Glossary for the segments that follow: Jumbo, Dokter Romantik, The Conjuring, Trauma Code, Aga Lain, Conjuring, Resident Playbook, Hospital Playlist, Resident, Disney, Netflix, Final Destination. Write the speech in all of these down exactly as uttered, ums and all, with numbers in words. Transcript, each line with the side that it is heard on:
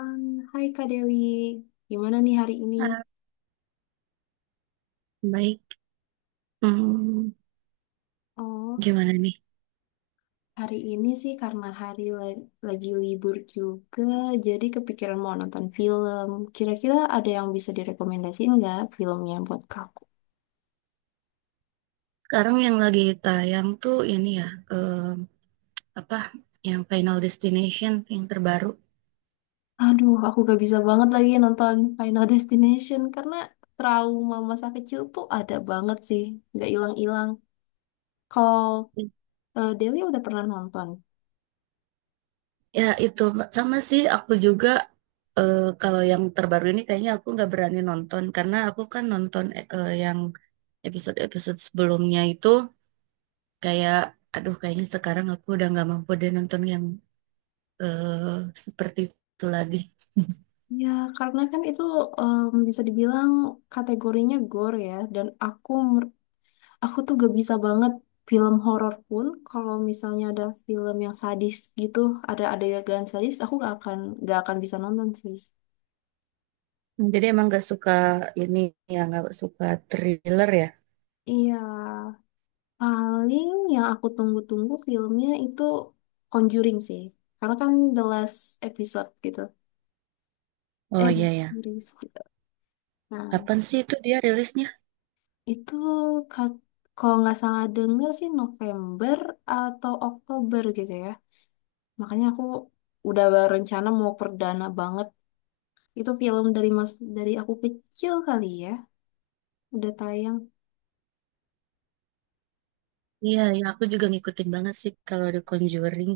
left: Um, Hai Kak Deli, gimana nih hari ini?
right: Ah, baik. Hmm,
left: Oh,
right: Gimana nih?
left: hari ini sih karena hari la- lagi libur juga, jadi kepikiran mau nonton film. Kira-kira ada yang bisa direkomendasiin nggak filmnya buat kaku?
right: Sekarang yang lagi tayang tuh ini ya, eh, apa yang Final Destination yang terbaru.
left: Aduh, aku gak bisa banget lagi nonton Final Destination karena trauma masa kecil tuh ada banget sih, nggak hilang-hilang. Kalau eh, Deli udah pernah nonton?
right: Ya itu, Mbak. Sama sih, aku juga. Eh, kalau yang terbaru ini kayaknya aku nggak berani nonton karena aku kan nonton eh, yang episode-episode sebelumnya itu kayak, aduh, kayaknya sekarang aku udah nggak mampu deh nonton yang eh, seperti itu lagi.
left: Ya, karena kan itu em, bisa dibilang kategorinya gore ya, dan aku Aku tuh gak bisa banget film horor pun kalau misalnya ada film yang sadis gitu, ada adegan sadis, aku gak akan gak akan bisa nonton sih.
right: Hmm, Jadi emang nggak suka ini, ya nggak suka thriller ya.
left: Iya, paling yang aku tunggu-tunggu filmnya itu Conjuring sih. Karena kan the last episode gitu.
right: Oh
left: Eh, the
right: iya ya.
left: series gitu. Nah,
right: Kapan sih itu dia rilisnya?
left: itu kat- kalau nggak salah denger sih November atau Oktober gitu ya. Makanya aku udah rencana mau perdana banget. Itu film dari mas dari aku kecil kali ya, udah tayang.
right: Iya, ya aku juga ngikutin banget sih kalau The Conjuring.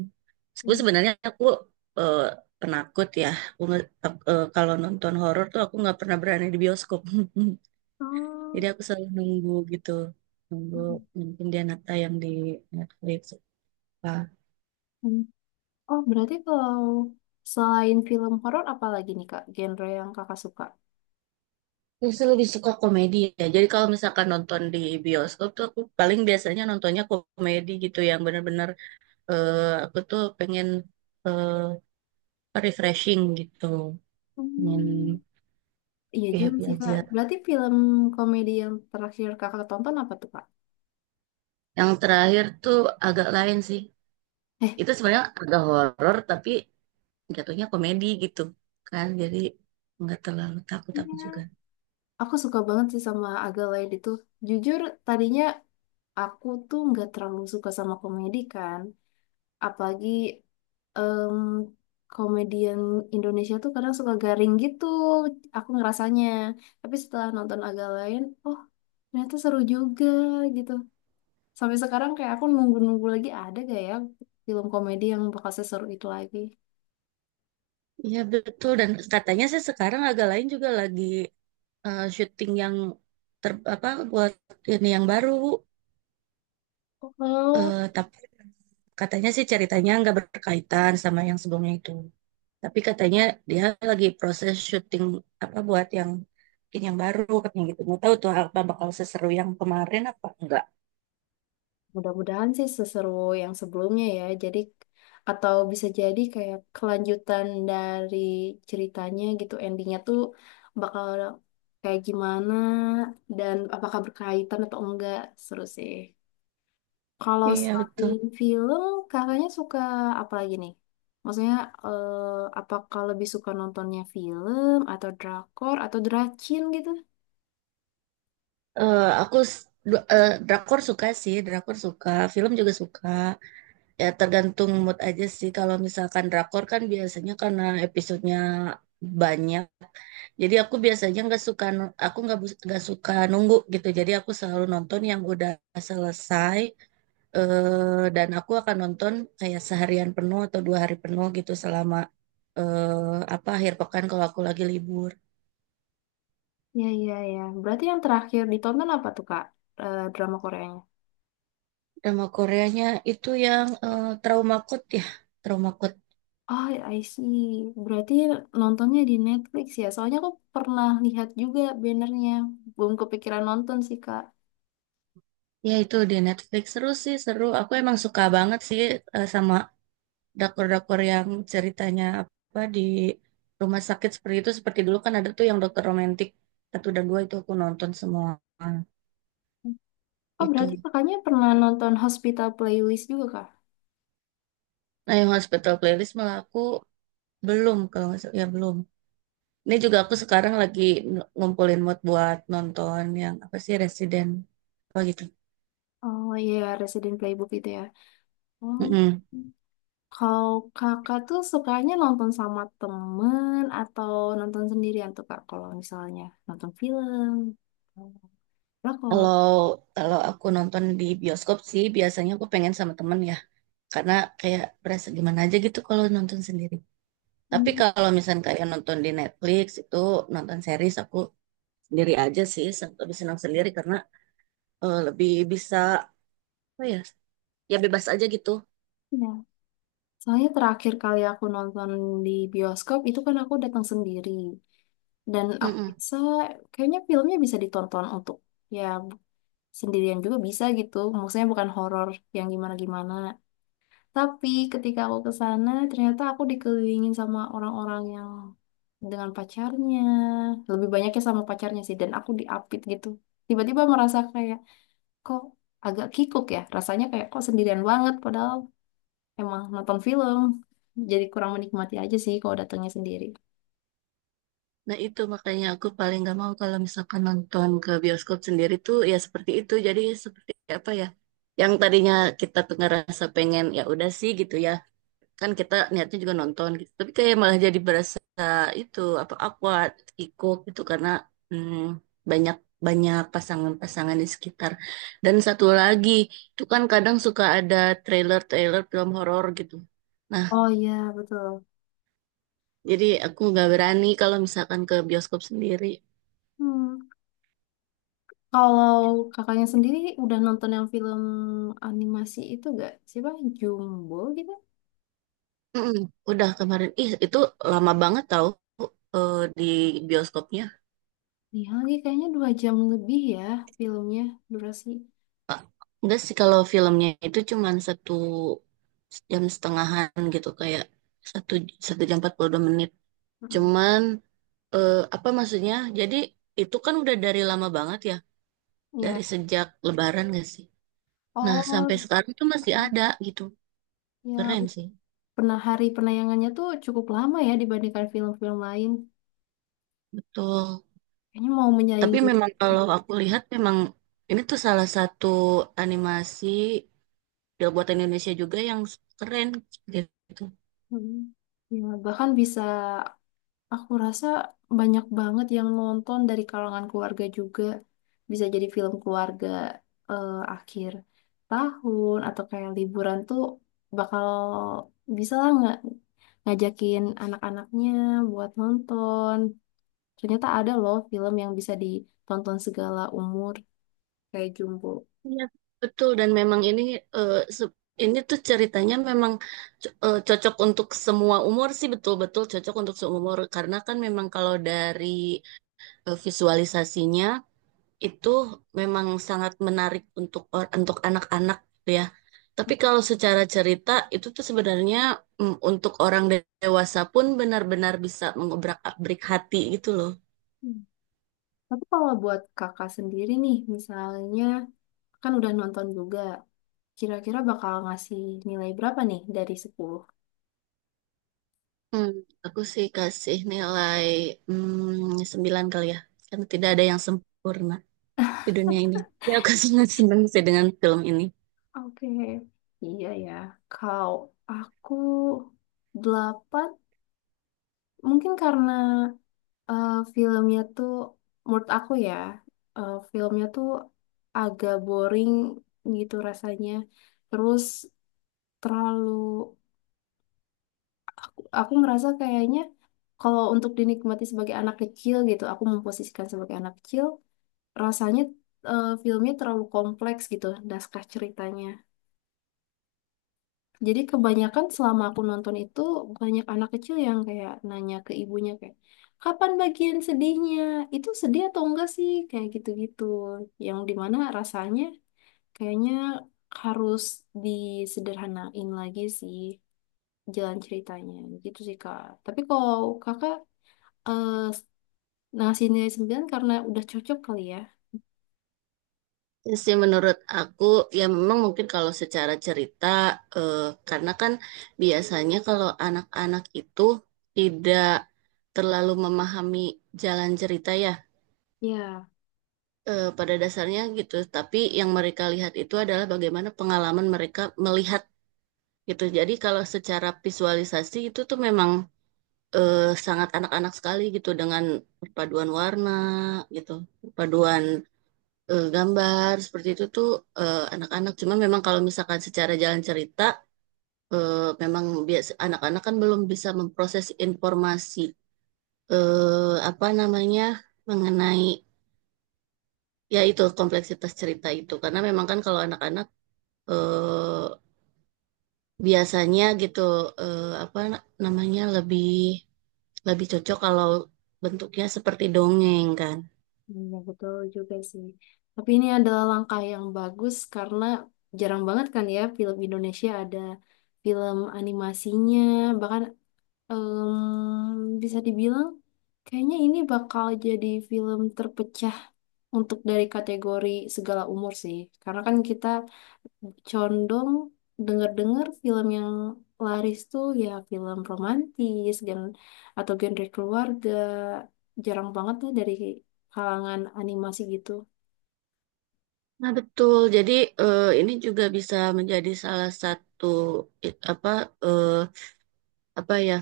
right: Gue
left: Hmm.
right: sebenarnya, aku eh, penakut ya. Aku nge- ak- eh, kalau nonton horor tuh aku nggak pernah berani di bioskop. Jadi
left: Oh,
right: aku selalu nunggu gitu. Nunggu mungkin dia nata yang di Netflix apa.
left: Mm. Oh, berarti kalau selain film horor apa lagi nih Kak, genre yang Kakak suka?
right: Aku sih lebih suka komedi ya. Jadi kalau misalkan nonton di bioskop tuh aku paling biasanya nontonnya komedi gitu yang bener-bener, eh, aku tuh pengen eh, refreshing gitu. Ingin
left: Hmm. Iya juga
right: happy
left: sih Kak.
right: aja.
left: Berarti film komedi yang terakhir Kakak tonton apa tuh Kak?
right: Yang terakhir tuh agak lain sih.
left: Eh,
right: Itu sebenarnya agak horor tapi jatuhnya komedi gitu kan. Jadi nggak terlalu takut
left: Ya.
right: aku juga.
left: Aku suka banget sih sama Aga Lain itu. Jujur, tadinya aku tuh nggak terlalu suka sama komedi kan. Apalagi em, komedian Indonesia tuh kadang suka garing gitu, aku ngerasanya. Tapi setelah nonton agak lain, oh ternyata seru juga gitu. Sampai sekarang kayak aku nunggu-nunggu lagi ada gak ya film komedi yang bakal seseru itu lagi.
right: Iya betul, dan katanya sih sekarang agak lain juga lagi eh, syuting yang ter, apa, buat ini yang baru.
left: Oh.
right: Eh, tapi katanya sih ceritanya nggak berkaitan sama yang sebelumnya itu. Tapi katanya dia lagi proses syuting apa buat yang bikin yang baru katanya gitu. Nggak tahu tuh apa bakal seseru yang kemarin apa enggak.
left: Mudah-mudahan sih seseru yang sebelumnya ya. Jadi atau bisa jadi kayak kelanjutan dari ceritanya gitu. Endingnya tuh bakal kayak gimana dan apakah berkaitan atau enggak. Seru sih. Kalau
right: Iya betul.
left: selain film, kakaknya suka apa lagi nih? Maksudnya eh, apakah lebih suka nontonnya film atau drakor atau dracin gitu?
right: Eh, aku s- du- eh, Drakor suka sih, drakor suka, film juga suka. Ya tergantung mood aja sih. Kalau misalkan drakor kan biasanya karena episodenya banyak. Jadi aku biasanya nggak suka, aku nggak bus- nggak suka nunggu gitu. Jadi aku selalu nonton yang udah selesai. Eh, dan aku akan nonton kayak seharian penuh atau dua hari penuh gitu selama eh, apa akhir pekan kalau aku lagi libur.
left: Ya, ya, ya. Berarti yang terakhir ditonton apa tuh, Kak? Eh, drama Koreanya?
right: Drama Koreanya itu yang eh, Trauma Code ya, Trauma Code.
left: Oh, ya, I see. Berarti nontonnya di Netflix ya? Soalnya aku pernah lihat juga bannernya. Belum kepikiran nonton sih, Kak.
right: Ya, itu di Netflix seru sih seru. Aku emang suka banget sih eh, sama drakor-drakor yang ceritanya apa di rumah sakit seperti itu. Seperti dulu kan ada tuh yang Dokter Romantik satu dan dua itu aku nonton semua
left: Oh, berarti
right: itu.
left: kakaknya pernah nonton Hospital Playlist juga, Kak?
right: Nah yang Hospital Playlist malah aku belum, kalau nggak salah- ya belum. Ini juga aku sekarang lagi n- ngumpulin mood buat nonton yang apa sih Resident apa gitu.
left: Oh iya, Resident Playbook itu ya. Oh.
right: Mm-mm.
left: Kalau kakak tuh sukanya nonton sama temen atau nonton sendirian tuh, Kak? Kalau misalnya nonton film. Oh. Lah, kalau...
right: Kalau kalau aku nonton di bioskop sih biasanya aku pengen sama temen ya, karena kayak berasa gimana aja gitu kalau nonton sendiri. Tapi
left: Hmm,
right: kalau misalnya kayak nonton di Netflix itu nonton series aku sendiri aja sih, sen- lebih senang sendiri karena eh, lebih bisa apa ya, ya bebas aja gitu.
left: ya. Soalnya terakhir kali aku nonton di bioskop itu kan aku datang sendiri. Dan aku
right: Mm-mm.
left: rasa kayaknya filmnya bisa ditonton untuk ya sendirian juga bisa gitu. Maksudnya bukan horor yang gimana-gimana. Tapi ketika aku ke sana ternyata aku dikelilingin sama orang-orang yang dengan pacarnya. Lebih banyaknya sama pacarnya sih dan aku diapit gitu. Tiba-tiba merasa kayak kok agak kikuk ya. Rasanya kayak kok sendirian banget padahal emang nonton film. Jadi kurang menikmati aja sih kalau datangnya sendiri.
right: Nah itu makanya aku paling gak mau kalau misalkan nonton ke bioskop sendiri tuh ya seperti itu. Jadi seperti apa ya? Yang tadinya kita tuh ngerasa pengen ya udah sih gitu ya. Kan kita niatnya juga nonton gitu. Tapi kayak malah jadi berasa itu apa awkward, ikut gitu karena hmm, banyak banyak pasangan-pasangan di sekitar. Dan satu lagi, itu kan kadang suka ada trailer-trailer film horor gitu. Nah,
left: Oh iya, betul.
right: jadi aku nggak berani kalau misalkan ke bioskop sendiri.
left: Hmm. Kalau kakaknya sendiri udah nonton yang film animasi itu gak? Siapa? Jumbo gitu?
right: Mm-mm, udah kemarin. Ih, itu lama banget tau eh, di bioskopnya.
left: Nih lagi kayaknya dua jam lebih ya filmnya durasi.
right: Pak. Enggak sih kalau filmnya itu cuman satu jam setengahan gitu kayak satu satu jam empat puluh dua menit.
left: Mm-mm.
right: Cuman eh, apa maksudnya? Jadi itu kan udah dari lama banget ya, dari
left: Ya.
right: sejak Lebaran gak sih? Nah sampai
left: Oh,
right: sekarang tuh masih ada gitu.
left: ya
right: Keren sih,
left: pernah hari penayangannya tuh cukup lama ya dibandingkan film-film lain.
right: betul.
left: Kayaknya mau
right: Tapi
left: menyaingi.
right: memang kalau aku lihat memang ini tuh salah satu animasi. Model buatan Indonesia juga yang keren gitu.
left: Mm. Ya, bahkan bisa, aku rasa banyak banget yang nonton dari kalangan keluarga juga. Bisa jadi film keluarga eh, akhir tahun atau kayak liburan tuh bakal bisa lah nggak ngajakin anak-anaknya buat nonton. Ternyata ada loh film yang bisa ditonton segala umur kayak Jumbo.
right: Iya, betul dan memang ini eh, se- ini tuh ceritanya memang co- eh, cocok untuk semua umur sih, betul-betul cocok untuk semua umur karena kan memang kalau dari eh, visualisasinya itu memang sangat menarik untuk or- untuk anak-anak gitu ya. Tapi kalau secara cerita itu tuh sebenarnya mm, untuk orang dewasa pun benar-benar bisa mengobrak-abrik hati gitu loh.
left: Hmm. Tapi kalau buat kakak sendiri nih, misalnya kan udah nonton juga, kira-kira bakal ngasih nilai berapa nih dari sepuluh?
right: Hmm, aku sih kasih nilai hmm, sembilan kali ya. Karena tidak ada yang sempurna di dunia ini. Ya, aku sangat senang sih dengan film ini.
left: Oke, iya ya. Kalau aku delapan, mungkin karena eh, filmnya tuh, menurut aku ya, eh, filmnya tuh agak boring gitu rasanya. Terus terlalu, aku ngerasa kayaknya kalau untuk dinikmati sebagai anak kecil gitu, aku memposisikan sebagai anak kecil, rasanya eh, filmnya terlalu kompleks gitu, naskah ceritanya. Jadi kebanyakan selama aku nonton itu banyak anak kecil yang kayak nanya ke ibunya kayak kapan bagian sedihnya? Itu sedih atau enggak sih? Kayak gitu-gitu. Yang dimana rasanya kayaknya harus disederhanain lagi sih jalan ceritanya gitu sih Kak. Tapi kalau Kakak eh, ngasih nilai sembilan karena udah cocok kali ya.
right: Ya sih menurut aku, ya memang mungkin kalau secara cerita, eh, karena kan biasanya kalau anak-anak itu tidak terlalu memahami jalan cerita ya,
left: Ya.
right: eh, pada dasarnya gitu. Tapi yang mereka lihat itu adalah bagaimana pengalaman mereka melihat gitu. Jadi kalau secara visualisasi itu tuh memang eh, sangat anak-anak sekali gitu dengan perpaduan warna gitu, perpaduan eh, gambar seperti itu tuh eh, anak-anak. Cuma memang kalau misalkan secara jalan cerita, eh, memang biasa anak-anak kan belum bisa memproses informasi eh, apa namanya mengenai ya itu kompleksitas cerita itu. Karena memang kan kalau anak-anak eh, biasanya gitu eh, apa namanya lebih lebih cocok kalau bentuknya seperti dongeng kan.
left: Iya, betul juga sih. Tapi ini adalah langkah yang bagus karena jarang banget kan ya film Indonesia ada film animasinya. Bahkan em, bisa dibilang kayaknya ini bakal jadi film terpecah untuk dari kategori segala umur sih. Karena kan kita condong denger-dengar film yang laris tuh ya film romantis gen atau genre keluarga. Jarang banget tuh dari kalangan animasi gitu.
right: Nah, betul. Jadi eh, ini juga bisa menjadi salah satu i- apa eh, apa ya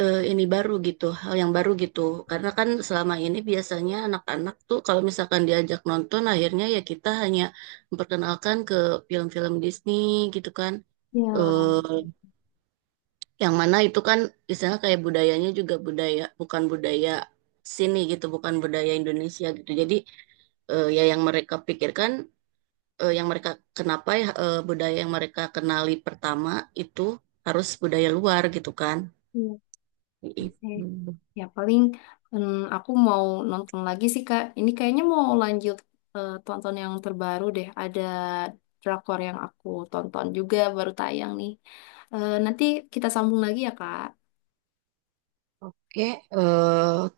right: eh, ini baru gitu, hal yang baru gitu. Karena kan selama ini biasanya anak-anak tuh kalau misalkan diajak nonton, akhirnya ya kita hanya memperkenalkan ke film-film Disney gitu kan.
left: Ya,
right: Eh, yang mana itu kan misalnya kayak budayanya juga budaya, bukan budaya sini gitu, bukan budaya Indonesia gitu. Jadi eh, ya yang mereka pikirkan eh, yang mereka kenapa ya eh, budaya yang mereka kenali pertama itu harus budaya luar gitu kan.
left: iya. Eh,
right: Gitu.
left: Ya paling em, aku mau nonton lagi sih Kak. Ini kayaknya mau lanjut eh, tonton yang terbaru deh. Ada drakor yang aku tonton juga baru tayang nih. Eh, nanti kita sambung lagi ya Kak.
right: eh